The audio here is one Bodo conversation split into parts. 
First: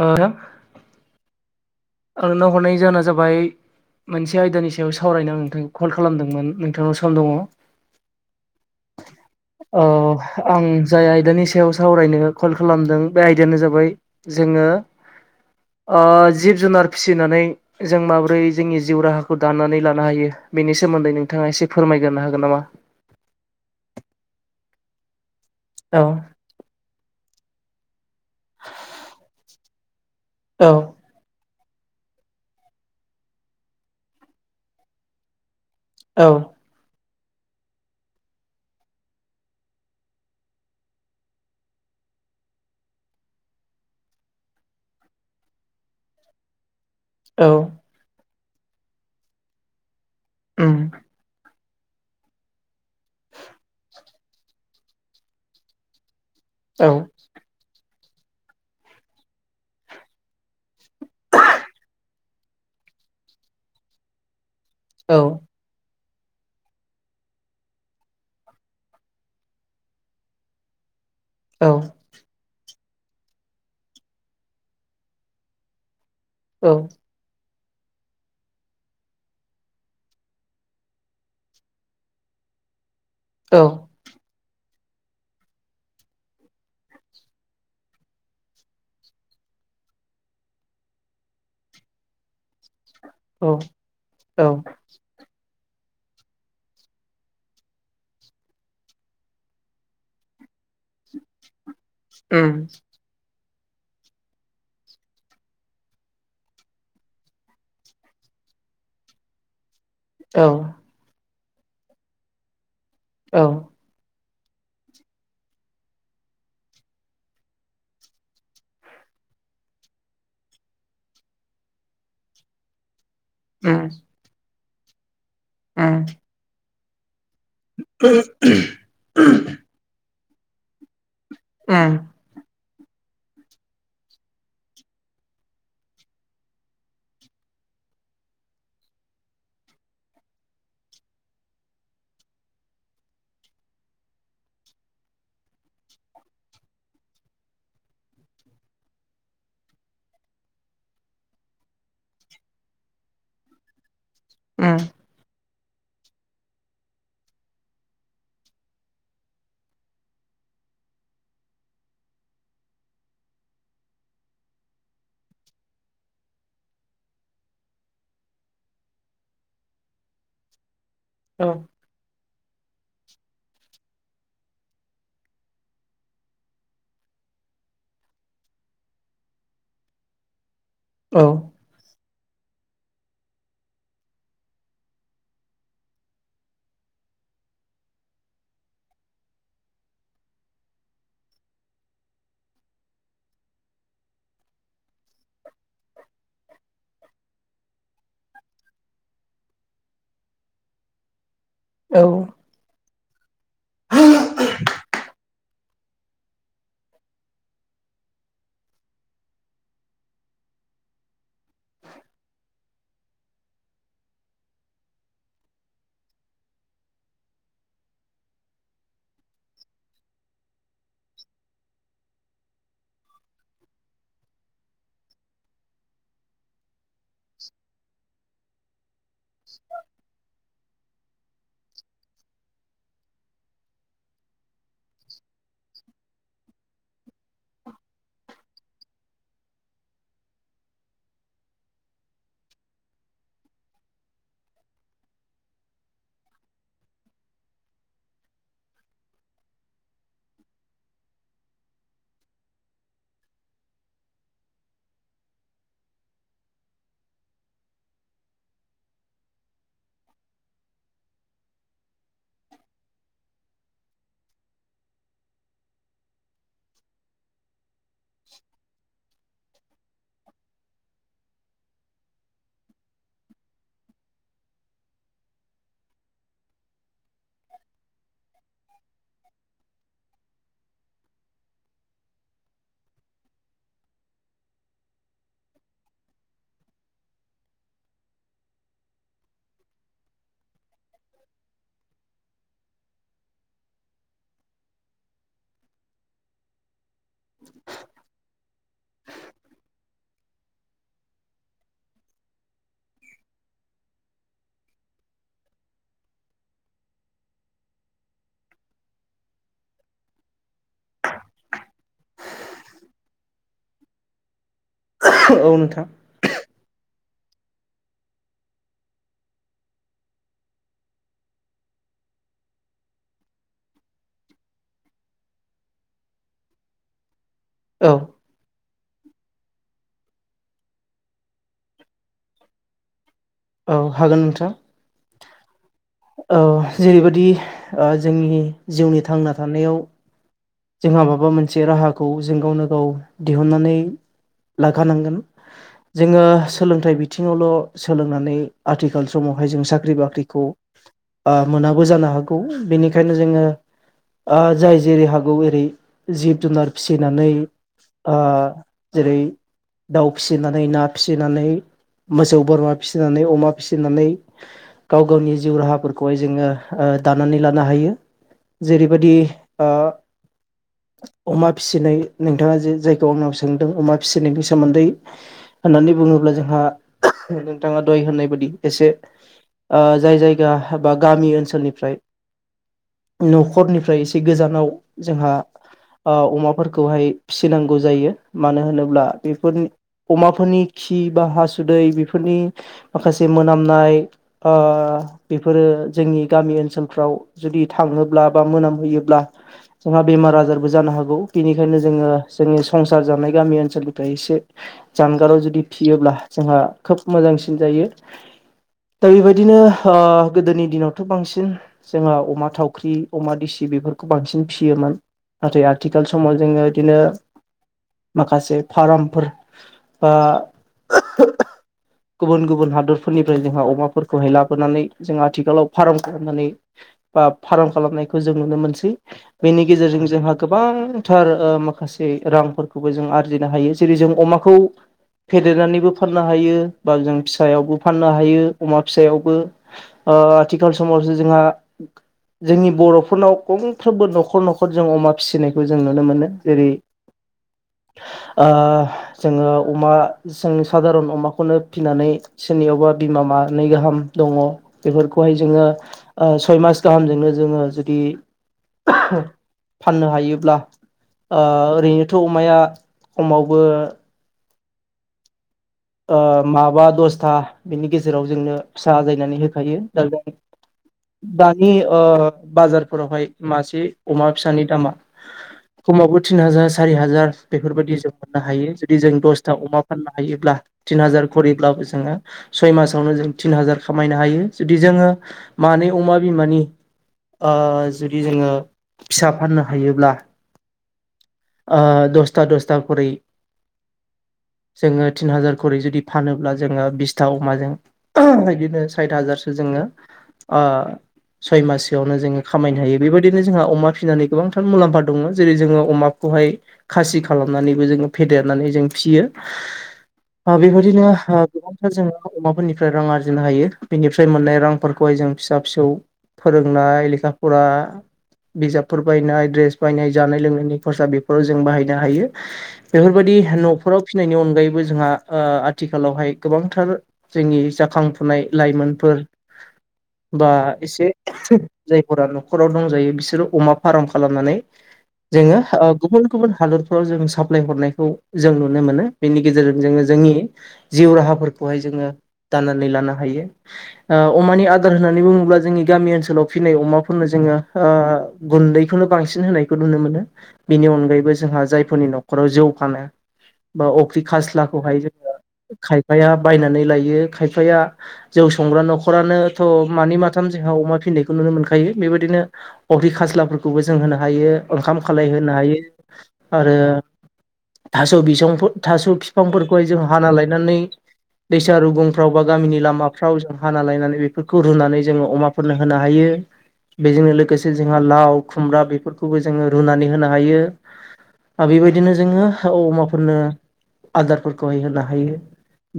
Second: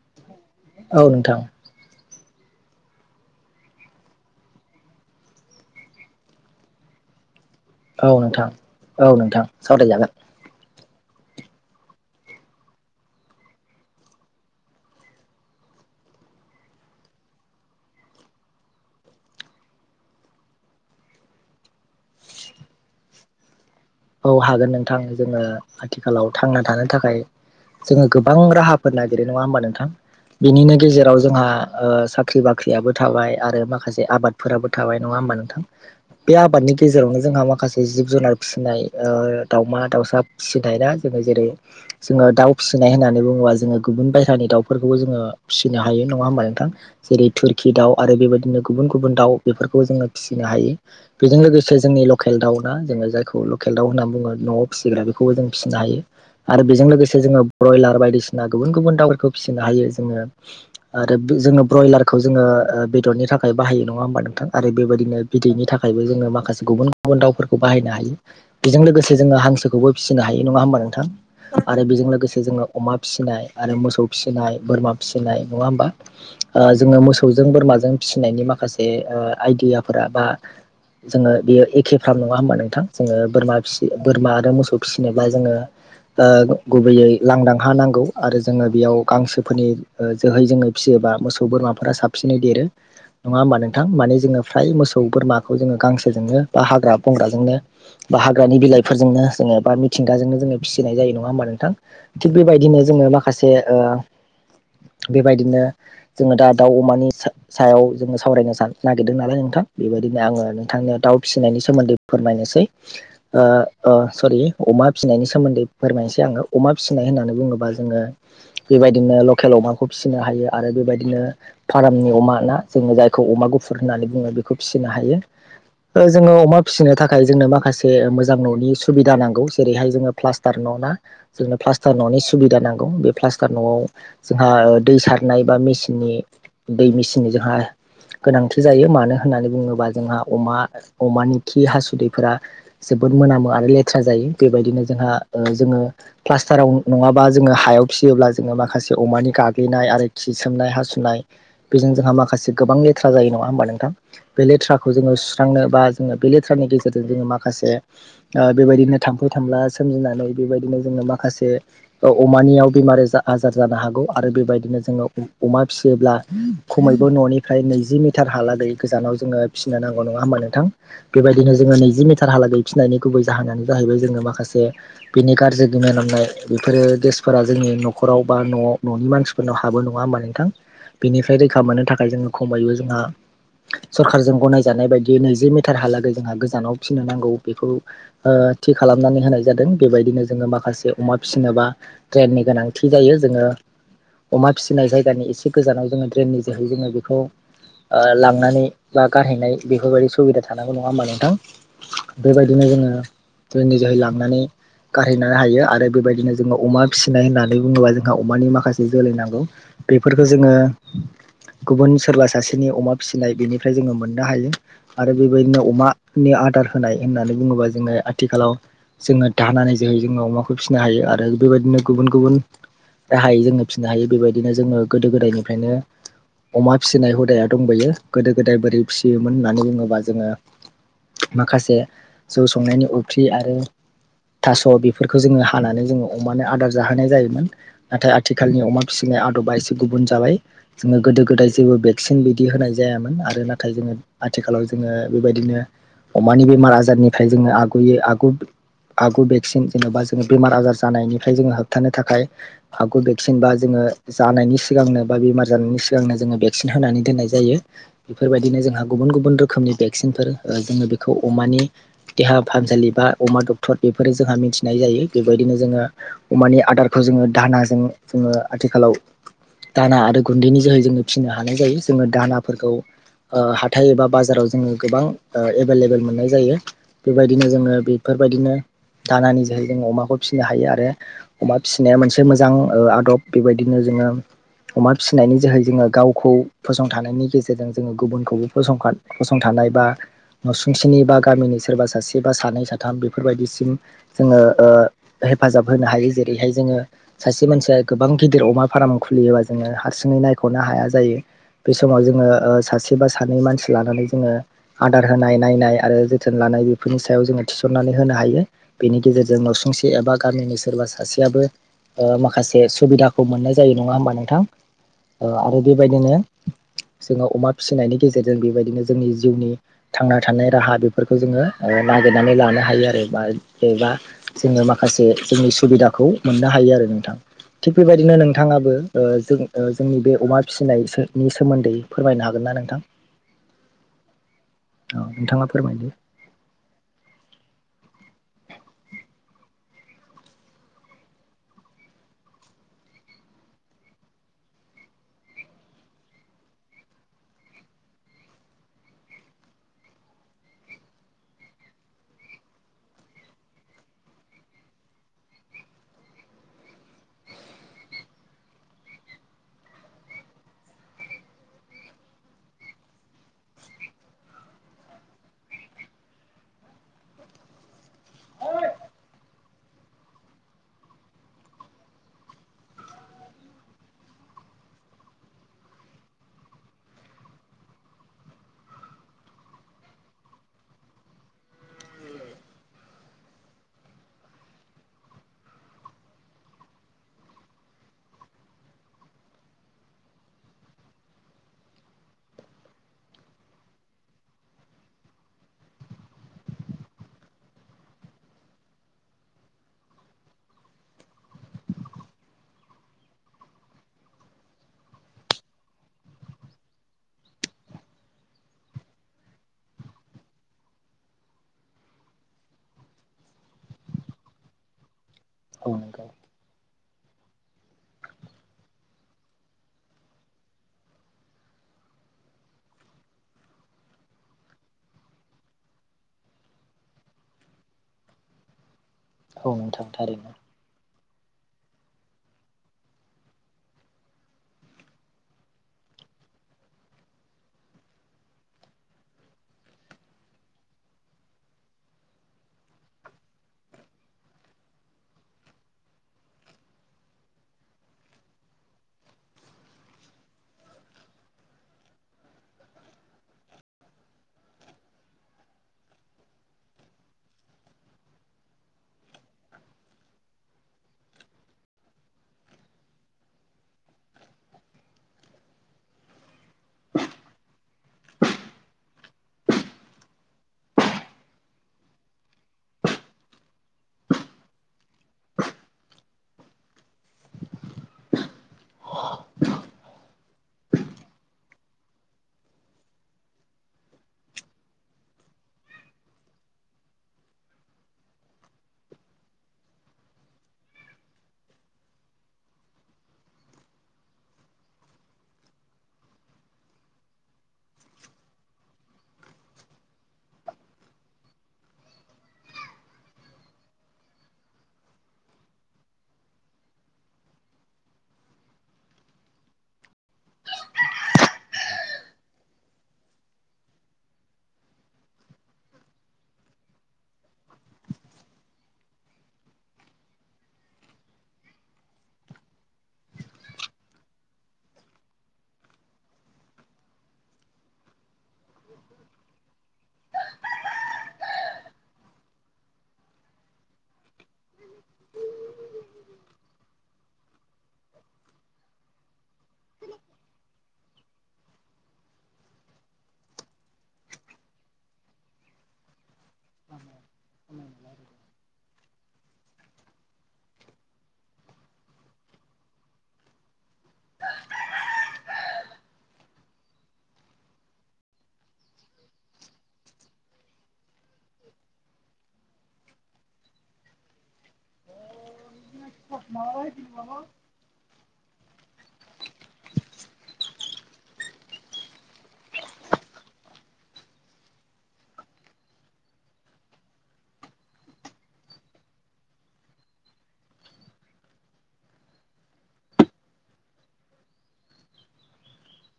ओ औ नोंथां। आं नाव हरनाय जाहोना जाबाय मोनसे आयदानि सायाव सावरायनो आं नोंथांखौ कल खालामदोंमोन नोंथांनाव सम दङ। औ नोंथां औ नोंथां ओ सावरायजागोन। आं जाय आयदानि सायाव सावरायनो कल खालामदों बे आयदायानो जाबाय जोङो। ओ जिब जुनार फिसिनानै जों माबोरै जोंनि जिउ राहाखौ दानानै लानो हायो बेनि सोमोन्दैोंथाङा एसे एसे फोरमायग्रोनो हागोन नामा? औ हागोन नोंथां। जोङो औ आथिखालाव थांना थानो थाखाय जोङो गोबां राहाफोर नागिरो नङा होमबा नोंथां। औ बिनिनो गेजेराव जोंहा। ओ साख्रि बाख्रियाबो थाबाय आरो माखासे आबादफोराबो थाबाय नङा होमबा नोंथां। औ बे आबादनि गेजेरावनो जोंहा माखासे जिब जुनार फिसिनाय ओ दावमा दाउसा फिसिनाय ना जोङो जेरै जोङो दाउ फिसिनाय होननानै बुङोबा जोङो गुबुन बायहेरानि दाउफोरखौबो जोङो फिसिनो हायो नङा होमबा नोंथां। जेरै औ थुरकि दाउ आरो बेबायदिनो गुबुन गुबुन दाउ बेफोरखौ जोङो फिसिनो हायो उम बेजों लोगोस सोर जोंनि लकेल दाउ ना जोङो जायखौ लकेल दाउ होनना बुङो न'आव फिसिग्रा बेखौबो जों फिसिनो हायो। आरो औ बेजों लोगोसे जोङो ब्रयलार बायदि सिना गुबुन गुबुन दावफोरखो फिसिनो हायो जोङो आरो बो जोंनो ब्रयलारखौ जोङो ओ बेदरनि नि थाखाय बाहायो नङा होमबा नोंथां। आरो बेबादिनो औ बिदैनि थाखायबो जोङो माखासे गुबुन गुबुन दाउफोरखौ बाहायनो हायो। बेजों लोगोसे जोङो हांसोखौबो फिसिनो हायो नङा होमबा नोंथां औ आरो बेजों लोगोसे जोङो अमा फिसिनाय आरो मोसौ फिसिनाय बोरमा फिसिनाय नङा होमबा ओ औ जोङो मोसौ जों बोरमाजों फिसिनायनि माखासे ओ आइदियाफोरा बा जोङो बियो एखे फ्राम नङा होमबा नोंथां जोङो बोरमा औ फिसि बोरमा आरो मोसौ फिसिनोब्ला जोङो ओ गुबैयै लांदां हा नांगौ आरो जोङो बेयाव गांसोफोरनि ओ जोहै जोङो फिसियो। बा मोसौ बोरमाफोरा साबसिनै देरो नङा होमबा नोंथां? माने जोङो फ्राय मोसौ बोरमाखौ जोङो गांसोजोंनो बा हाग्रा बंग्राजोंनो बा हाग्रानि बिलाइफोरजोंनो जोङो बा मिथिंगाजोंनो जोङो फिसिनाय जायो नङा होमबा नोंथां? थिग उम बेबायदिनो जोङो माखासे ओ बेबायदिनो जोङो दा दाउ अमानि सा-सायाव जोङो सावरायनो सान-नागिरदों नालाय नोंथां बेबादिनो आङो औ नोंथांनियाव दाउ फिसिनायनि सोमोन्दै फोरमायनोसै ओ औ ओ सरि अमा फिसिनायनि सोमोन्दै फोरमायनोसै आङो अमा फिसिनाय होननानै बुङोबा जोङो बेबायदिनो ओ लखेल अमाखौ फिसिनो हायो आरो बेबादिनो फारामनि अमा ना जोङो जा खौ अमा गुफुर उम होननानै बुङो बेखौ फिसिनो हायो उम ओ जोङो अमा फिसिनो थाखाय जोंनो माखासे मोजां न'नि सुबिदा नांगौ जेरैहाय जोङो प्लास्टार न' ना जोंनो उम प्लास्टार न'नि सुबिदा नांगौ बे प्लास्टार न'आव जोंहा ओ दै सारनाय बा मेसिननि दै मेसिननि जोंहा गोनांथि जायो मानो होननानै बुङोबा जोंहा अमा अमानि खि हासुदैफोरा जोबोद मोनामो आरो लेथ्रा जायो बेबायदिनो जोंहा ओ जोङो प्लास्टाराव नङाबा जों ङो हायाव फिसियोब्ला जोङो माखासे अमानि गाग्लिनाय आरो खिसोमनाय हासुनाय बेजों जोंहा माखासे से गोबां लेथ्रा जायो नङा होमबा नोंथां? बे उम लेथ्राखौ जोङो सुस्रांनो बा जोङो बे लेथ्रानि गेजेरजों जोङो मा खासे ओ बेबायदिनो थाम्फै थामला सोमजिनानै बेबायदिनो जोङो माखासे ओ अमा नियाव बेमार एज आजार जानो हागौ आरो बेबादिनो जोङो अमा फिसियोब्ला खमैबो न'नि फ्राय नैजि मिटार हालागै गोजानाव जोङो फिसिनो नांगौ नङा होमबा नोंथां? औ बेबायदिनो जोङो नैजि मिट टारहालागै फिसिनायनि गुबै जाहोनानो जाहैबाय जोङो माखासे बिनि गार्जि गोम मोनामनाय बेफोरो गेस फोरा जोंनि न'खराव बा न'आव न'नि मानसिफोरनाव हाबो नङा होमबा नोंथां? औ बिनिफ्राय रैखा मोननो थाखाय जोङो ख खमैबो जोंहा सरखारजों गनायजानाय बायदि नैजि मिटारहालागै जोंहा गोजानाव फिसिनो नांगौ बेखौ ओ थि खालामनानै होनाय जादों बेबायदिनो जोङो माखासे अमा फिसिनोबा ड्रेननि गोनांथि जायो जोङो अमा फिसिनाय जायगानि एसे गोजानाव जोङो ड्रेननि जोहै जोङो बेखौ ओ लांनानै बा गाहायनाय बेफोरबायदि सुबिदा थानांगौ नङा होमबा नोंथां? औ बेबायदिनो जोङो ड्रेननि जोहै लांनानै गारहैनो हायो आरो बेबायदिनो जोङो अमा फिसिनाय होननानै बुङोबा जोंहा अमानि माखासे जोलै नांगौ। बेफोरखो जोङो गुबुन सोरबा सासेनि अमा फिसिनाय बेनिफ्राय जोङो मोननो हायो आरो बेबायदिनो अमानि आद दार होनाय होननानै बुङोबा जोङो आथिखालाव जोङो दानानै जोहै जोङो अमाखौ फिसिनो हायो आरो बेबायदिनो गुबुन गुबुन राहायै जोङो फिनो हायो बेबायदिनो जोङो गोदो गोदायनिफ्रायनो अमा फिसिनाय हुदाया दंबोयो गोदो गोदाय बोरै फिसियोमोन होननानै बुङोब्ला जोङो माखासे जौ संनायनि अफ्रि आरो थास' बेफोरखौ जोङो हानानै जोङो अमानो आदार जाहोनाय जायोमोन नाथाय आथिखालनि अमा फिसि आनायनि आदबा एसे गुबुन जाबाय जोङो गोदो गोदाय जेबो भेक्सिन बिदि होनाय जायामोन आरो नाथाय जोङो आथिखालाव जोङो बेबायदिनो अमानि बेमार आजारनिफ्राय जोङो आगुयै आगु आगु भेक्सिन जेन'बा जोङो बेमार आजार जानायनिफ्राय जोङो होबथानो थाखाय आगु भेक्सिन बा जोङो जानायनि सिगांनो बा बेमार जानायनि सिगांनो जोङो भेक्सिन होनानै दोननाय जायो। बेफोरबायदिनो जोंहा जा गुबुन गुबुन रोखोमनि भेक्सिनफोर ओ जोङो बेखौ अमानि देहा फाहामसालि बा अमा डक्टर बेफोरो जोंहा मिथिनाय जायो बेबायदि बिदिनो जोङो अमानि आदारखौ जोङो दानाजों जोङो आथिखालाव दाना आरो गुन्दैनि जोहै जोङो फिसिनो हानाय जायो जोङो दानाफोरखौ ओ हाथाय एबा बाजाराव जोङो गोबां एभेलेभेल मोननाय जायो बेबायदिनो जोङो बेफोरबायदिनो दानानि जोहै जों अमाखौ फिसिनो हायो आरो अमा फिसिनाया मोनसे मोजां आदब बेबायदिनो जों जोङो अमा फिसिनायनि जोहै जोङो गावखौ फसंथानायनि गेजेरजों जोङो गुबुनखौबो फसं फसंथानो नायबा नसुंसेनि बा गामिनि सोरबा सासे बा सानै साथाम बेफोरबायदिसिम जोङो हेफाजाब होनो हायो जेरैहाय जोङो सासे मानसिया गोबां गिदिर अमा फार्म खुलियोबा जोङो हार सिङै नायख'नो हाया जायो बे समाव जोङो सासे बा सानै मानसि लानानै जोङो आदार होनाय नायनाय आरो जोथोन लानाय बेफोरनि सायाव जोङो थिसननानै होनो हायो बेनि गेजेरजों नसुं से एबा गामिनि सोरबा सासेयाबो ओ माखासे सुबिदाखौ मोननाय जायो नङा होमबा नोंथां? ओ औ आरो नोंथां बेबायदिनो जोङो अमा फिसिनायनि गेजेरजों बेबायदिनो जोंनि जिउनि थांना थानाय राहा बेफोरखौ जोङो ओ नागिरनानै लानो हायो आरो बा जबा जोङो माखासे जोंनि सुबिदाखौ मोननो हायो आरो नोंथां थिग औ बेबायदिनो नोंथाङाबो ओ जों जोंनि बे अमा फिसिनायोनि सोमोन्दै फोरमायनो हागोन ना नोंथां? औ हागोन नोंथां। औ नोंथाङा फोरमायदो ओ जेरैबायदि जोंनि ओ जिउनि थांना थानायाव जोंहा माबा मोनसे राहाखौ जों गावनो गाव दिहुननानै लाखानांगोन। जोङो सोलोंथाइ बिथिङावल' सोलोंनानै आथिखाल समावहाय जों साख्रि बाख्रिखौ आ मोनाबो जानो हागौ आ बेनिखायनो जोङो जाय जेरै हागौ ओरै जिब जुनार फिसिनानै आ जेरै दाउ फिसिनानै ना फिसिनानै मोसौ बोरमा फिसिनानै अमा फिसिनानै गाव गावनि जिउ राहाफोरखौहाय जोङो दानानै लानो हायो जेरैबायदि [inaudible] अमा फिसिनाय नोंथाङा जे जायखौ आंनाव सोंदों अमा फिसिनायनि सोमोन्दै होननानै होननानै बुङोब्ला जोंहा नोंथाङा दय होननाय बायदि एसे आ जाय जायगा बा गामि ओनसोलनिफ्राय न'खरनिफ्राय एसे गोजानाव जोंहा अ अमाफोरखौहाय फिसिनांगौ जायो मानो होनोब्ला बेफोरनि अमाफोरनि खि बा हासुदै बेफोरनि माखासे मोनामनाय बेफोरो जोंनि गामि ओनसोलफ्राव जुदि थाङोब्ला बा मोनामहोयोब्ला जोंहा बेमार आजारबो जानो हागौ बेनिखायनो जोङो जोंनि संसार जानाय गामि ओनसोलनिफ्राय एसे जानगाराव जुदि फियोब्ला जोंहा खोब मोजांसिन जायो। दा बेबायदिनो आ गोदोनि दिनावथ' बांसिन जोंहा अमा थावख्रि अमा दिसि बेफोरखौ बांसिन फियोमोन नाथाय औ आथिखाल नोंगौ समाव जोङो बिदिनो माखासे फारमफोर बा गुबुन गुबुन हादरफोरनिफ्राय जोंहा अमाफोरखौहाय लाबोनानै जों आथिखालाव फार्म खालामनानै बा फार्म खालामनायखौ जों नुनो मोनसै औ बेनि नोंथां गेजेरजों थारैनो जोंहा गोबां थार माखासे रांफोरखौबो जों आरजिनो हायो जेरै जों अमाखौ फेदेरनानैबो फाननो हायो बा जों फिसायावबो फाननो हायो अमा फिसायावबो आथिखाल समावसो जोंहा जोंनि बर'फोरनाव गंफ्रोमबो न'खर न'खर न'खर जों अमा फिसिनायखौ जों नुनो मोनो जेरै [inaudible] जोङो अमा जों साादारन अमाखौनो फिनानै सोरनियावबा बिमा मानैै गाहाम दङ बेफोरखौहाय जोङो सय मास गाहामजोंनो जोङो जुदि [inaudible] फाननो हायोब्ला ओरैनोथ' अमाया खमावबो ओ माबा दसथा बिनि गेजेराव जोंनो फिसा आजायनानै होखायो दा जों दानि ओ बाजारफोरावहाय मासे अमा फिसानि दामा [inaudible] खमावबो थिन हाजार सारि हाजार बेफोरबायदि जों मोननो हायो जुदि जों दसथा अमा फाननो हायोब्ला तिन हाजार खरिब्लाबो जोङो सय मासावनो जों थिन हाजार खामायनो हायो जुदि जोङो मा नै अमा बिमानि ओ जुदि जोङो फिसा फाननो हायोब्ला ओ दसथा दसथा खरै जोङो तिन हाजार। खरै जुदि फानोब्ला जोङो बिसथा अमाजों बिदिनो साइथ हाजारसो जोङो आ सय मासोआवनो जोङो खामायनो हायो बेबायदिनो जोंहा अमा फिनानै गोबांथार मुलाम्फा दङ जेरै जोङो अमाखौ खौहाय खासि खालामनानैबो जोङो फेदेरनानै जों फियो। बेबायदिनो गोबांथार जोङो अमाफोरनिफ्राय रां आरजिनो हायो बिनिफ्राय मोननाय रांफोरखौहाय जों फिसा फिसौ। फोरोंनाय लेखा फरा बिजाबफोर बायनाय ड्रेस बायनाय जानाय लोंनायनि खरसा बेफोराव जों बाहायनो हायो बेफोरबायदि न'फोराव फिनायनि अनगायैबो जोंहा आथिखालावहाय गोबांथार जोंनि जाखां फुनाय लाइमोनफोर बा एसे जायफोरा न'खराव दंजायो बिसोरो अमा फार्म खालामनानै जोङो गुबुन गुबुन हादरफ्राव जों साप्लाय हरनायखौ जों नुनो मोनो बेनि गेजेरजों जोङो जोंनि जिउ राहाफोरखौहाय जोङो दानानै लानो हायो ओ अमानि आदार होननानै बुङोब्ला जोंनि गामि ओनसोल आव फिनाय अमाफोरनो जोङो ओ गुन्दैखौनो बांसिन होनायखौ नुनो मोनो बिनि अनगायैबो जोंहा जायफोरनि न'खराव जौ फानो बा अफ्रि खास्लाखौहाय जोङो खायफाया बायनानै लायो खायफाया जौ संग्रा न'खरानोथ' मानि माथाम जोंहा अमा फिनायखौ नुनो मोनखायो बेबायदिनो अफ्रि खास्लाफोरखौबो जों होनो हायो। ओंखाम खालायहोनो हायो आरो थास' बिसंफोर। थास' बिफांफोरखौहाय जों हाना लायनानै दैसा रुगुंफ्राव बा गामिनि लामाफ्राव जों हाना लायनानै बेफोरखौ रुनानै जोङो अमाफोरनो होनो हायो। बेजोंनो लोगोसे जोंहा लाव खुमब्रा बेफोरखौबो जोङो रुनानै होनो हायो। आरो बेबायदिनो जोङो अमाफोरनो आदारफोरखौहाय होनो हायो।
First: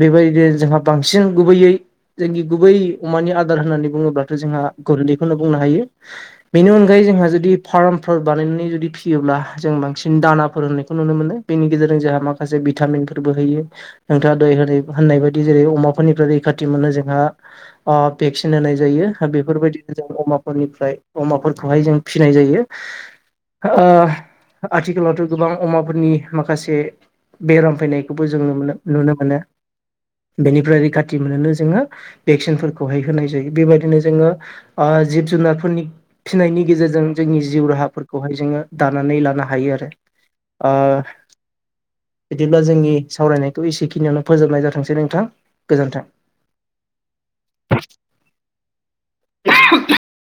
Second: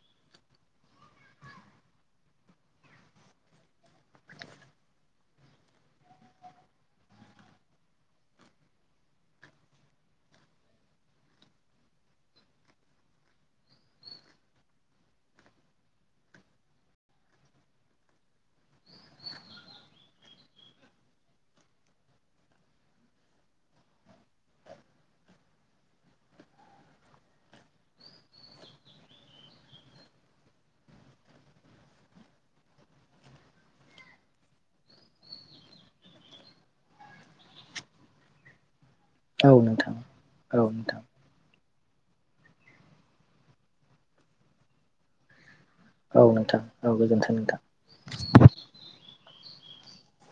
बेबायदिनो जोंहा बांसिन गुबैयै जोंनि गुबै अमानि आदार होननानै बुङोब्लाथ' जोंहा गुन्दैखौनो बुंनो हायो बेनि अनगायै जोंहा जुदि फार्मफोर बानायनानै जुदि फियोब्ला जों बांसिन दाना फोर होननायखौ नुनो मोनो बेनि गेजेरजों जोंहा मा खासे भिटामिनफोरबो होयो नोंथाङा दहाय होनाय होननाय बायदि जेरै अमाफोरनिफ्राय रैखाथि मोनो जोंहा ओ भेक्सिन होनाय जायो बेफोरबायदिनो जों अमाफोरनिफ्राय अमाफोरखौहाय जों फिनाय जायो। [unintelligible] ओ आथिखालावथ' गोबां अमाफोरनि माखासे बेराम फैनायखौबो जों नो नुनो मोनो। बेनिफ्राय रैखाथि मोनोनो जोङो भेक्सिनफोरखौहाय होनाय जायो बेबायदिनो जोङो ओ जिब जुनारफोरनि फिनायनि गेजेरजों जोंनि जिउ राहाफोरखौहाय जोङो दानानै लानो औ हायो आरो नोंथां औ ओ नोंथां बिदिब्ला जोंनि सावरायनायखौ एसेखिनियावनो फोजोबनाय जाथोंसै नोंथां। गोजोन्थों। औ नोंथां औ गोजोनथों नोंथां। [unintelligible]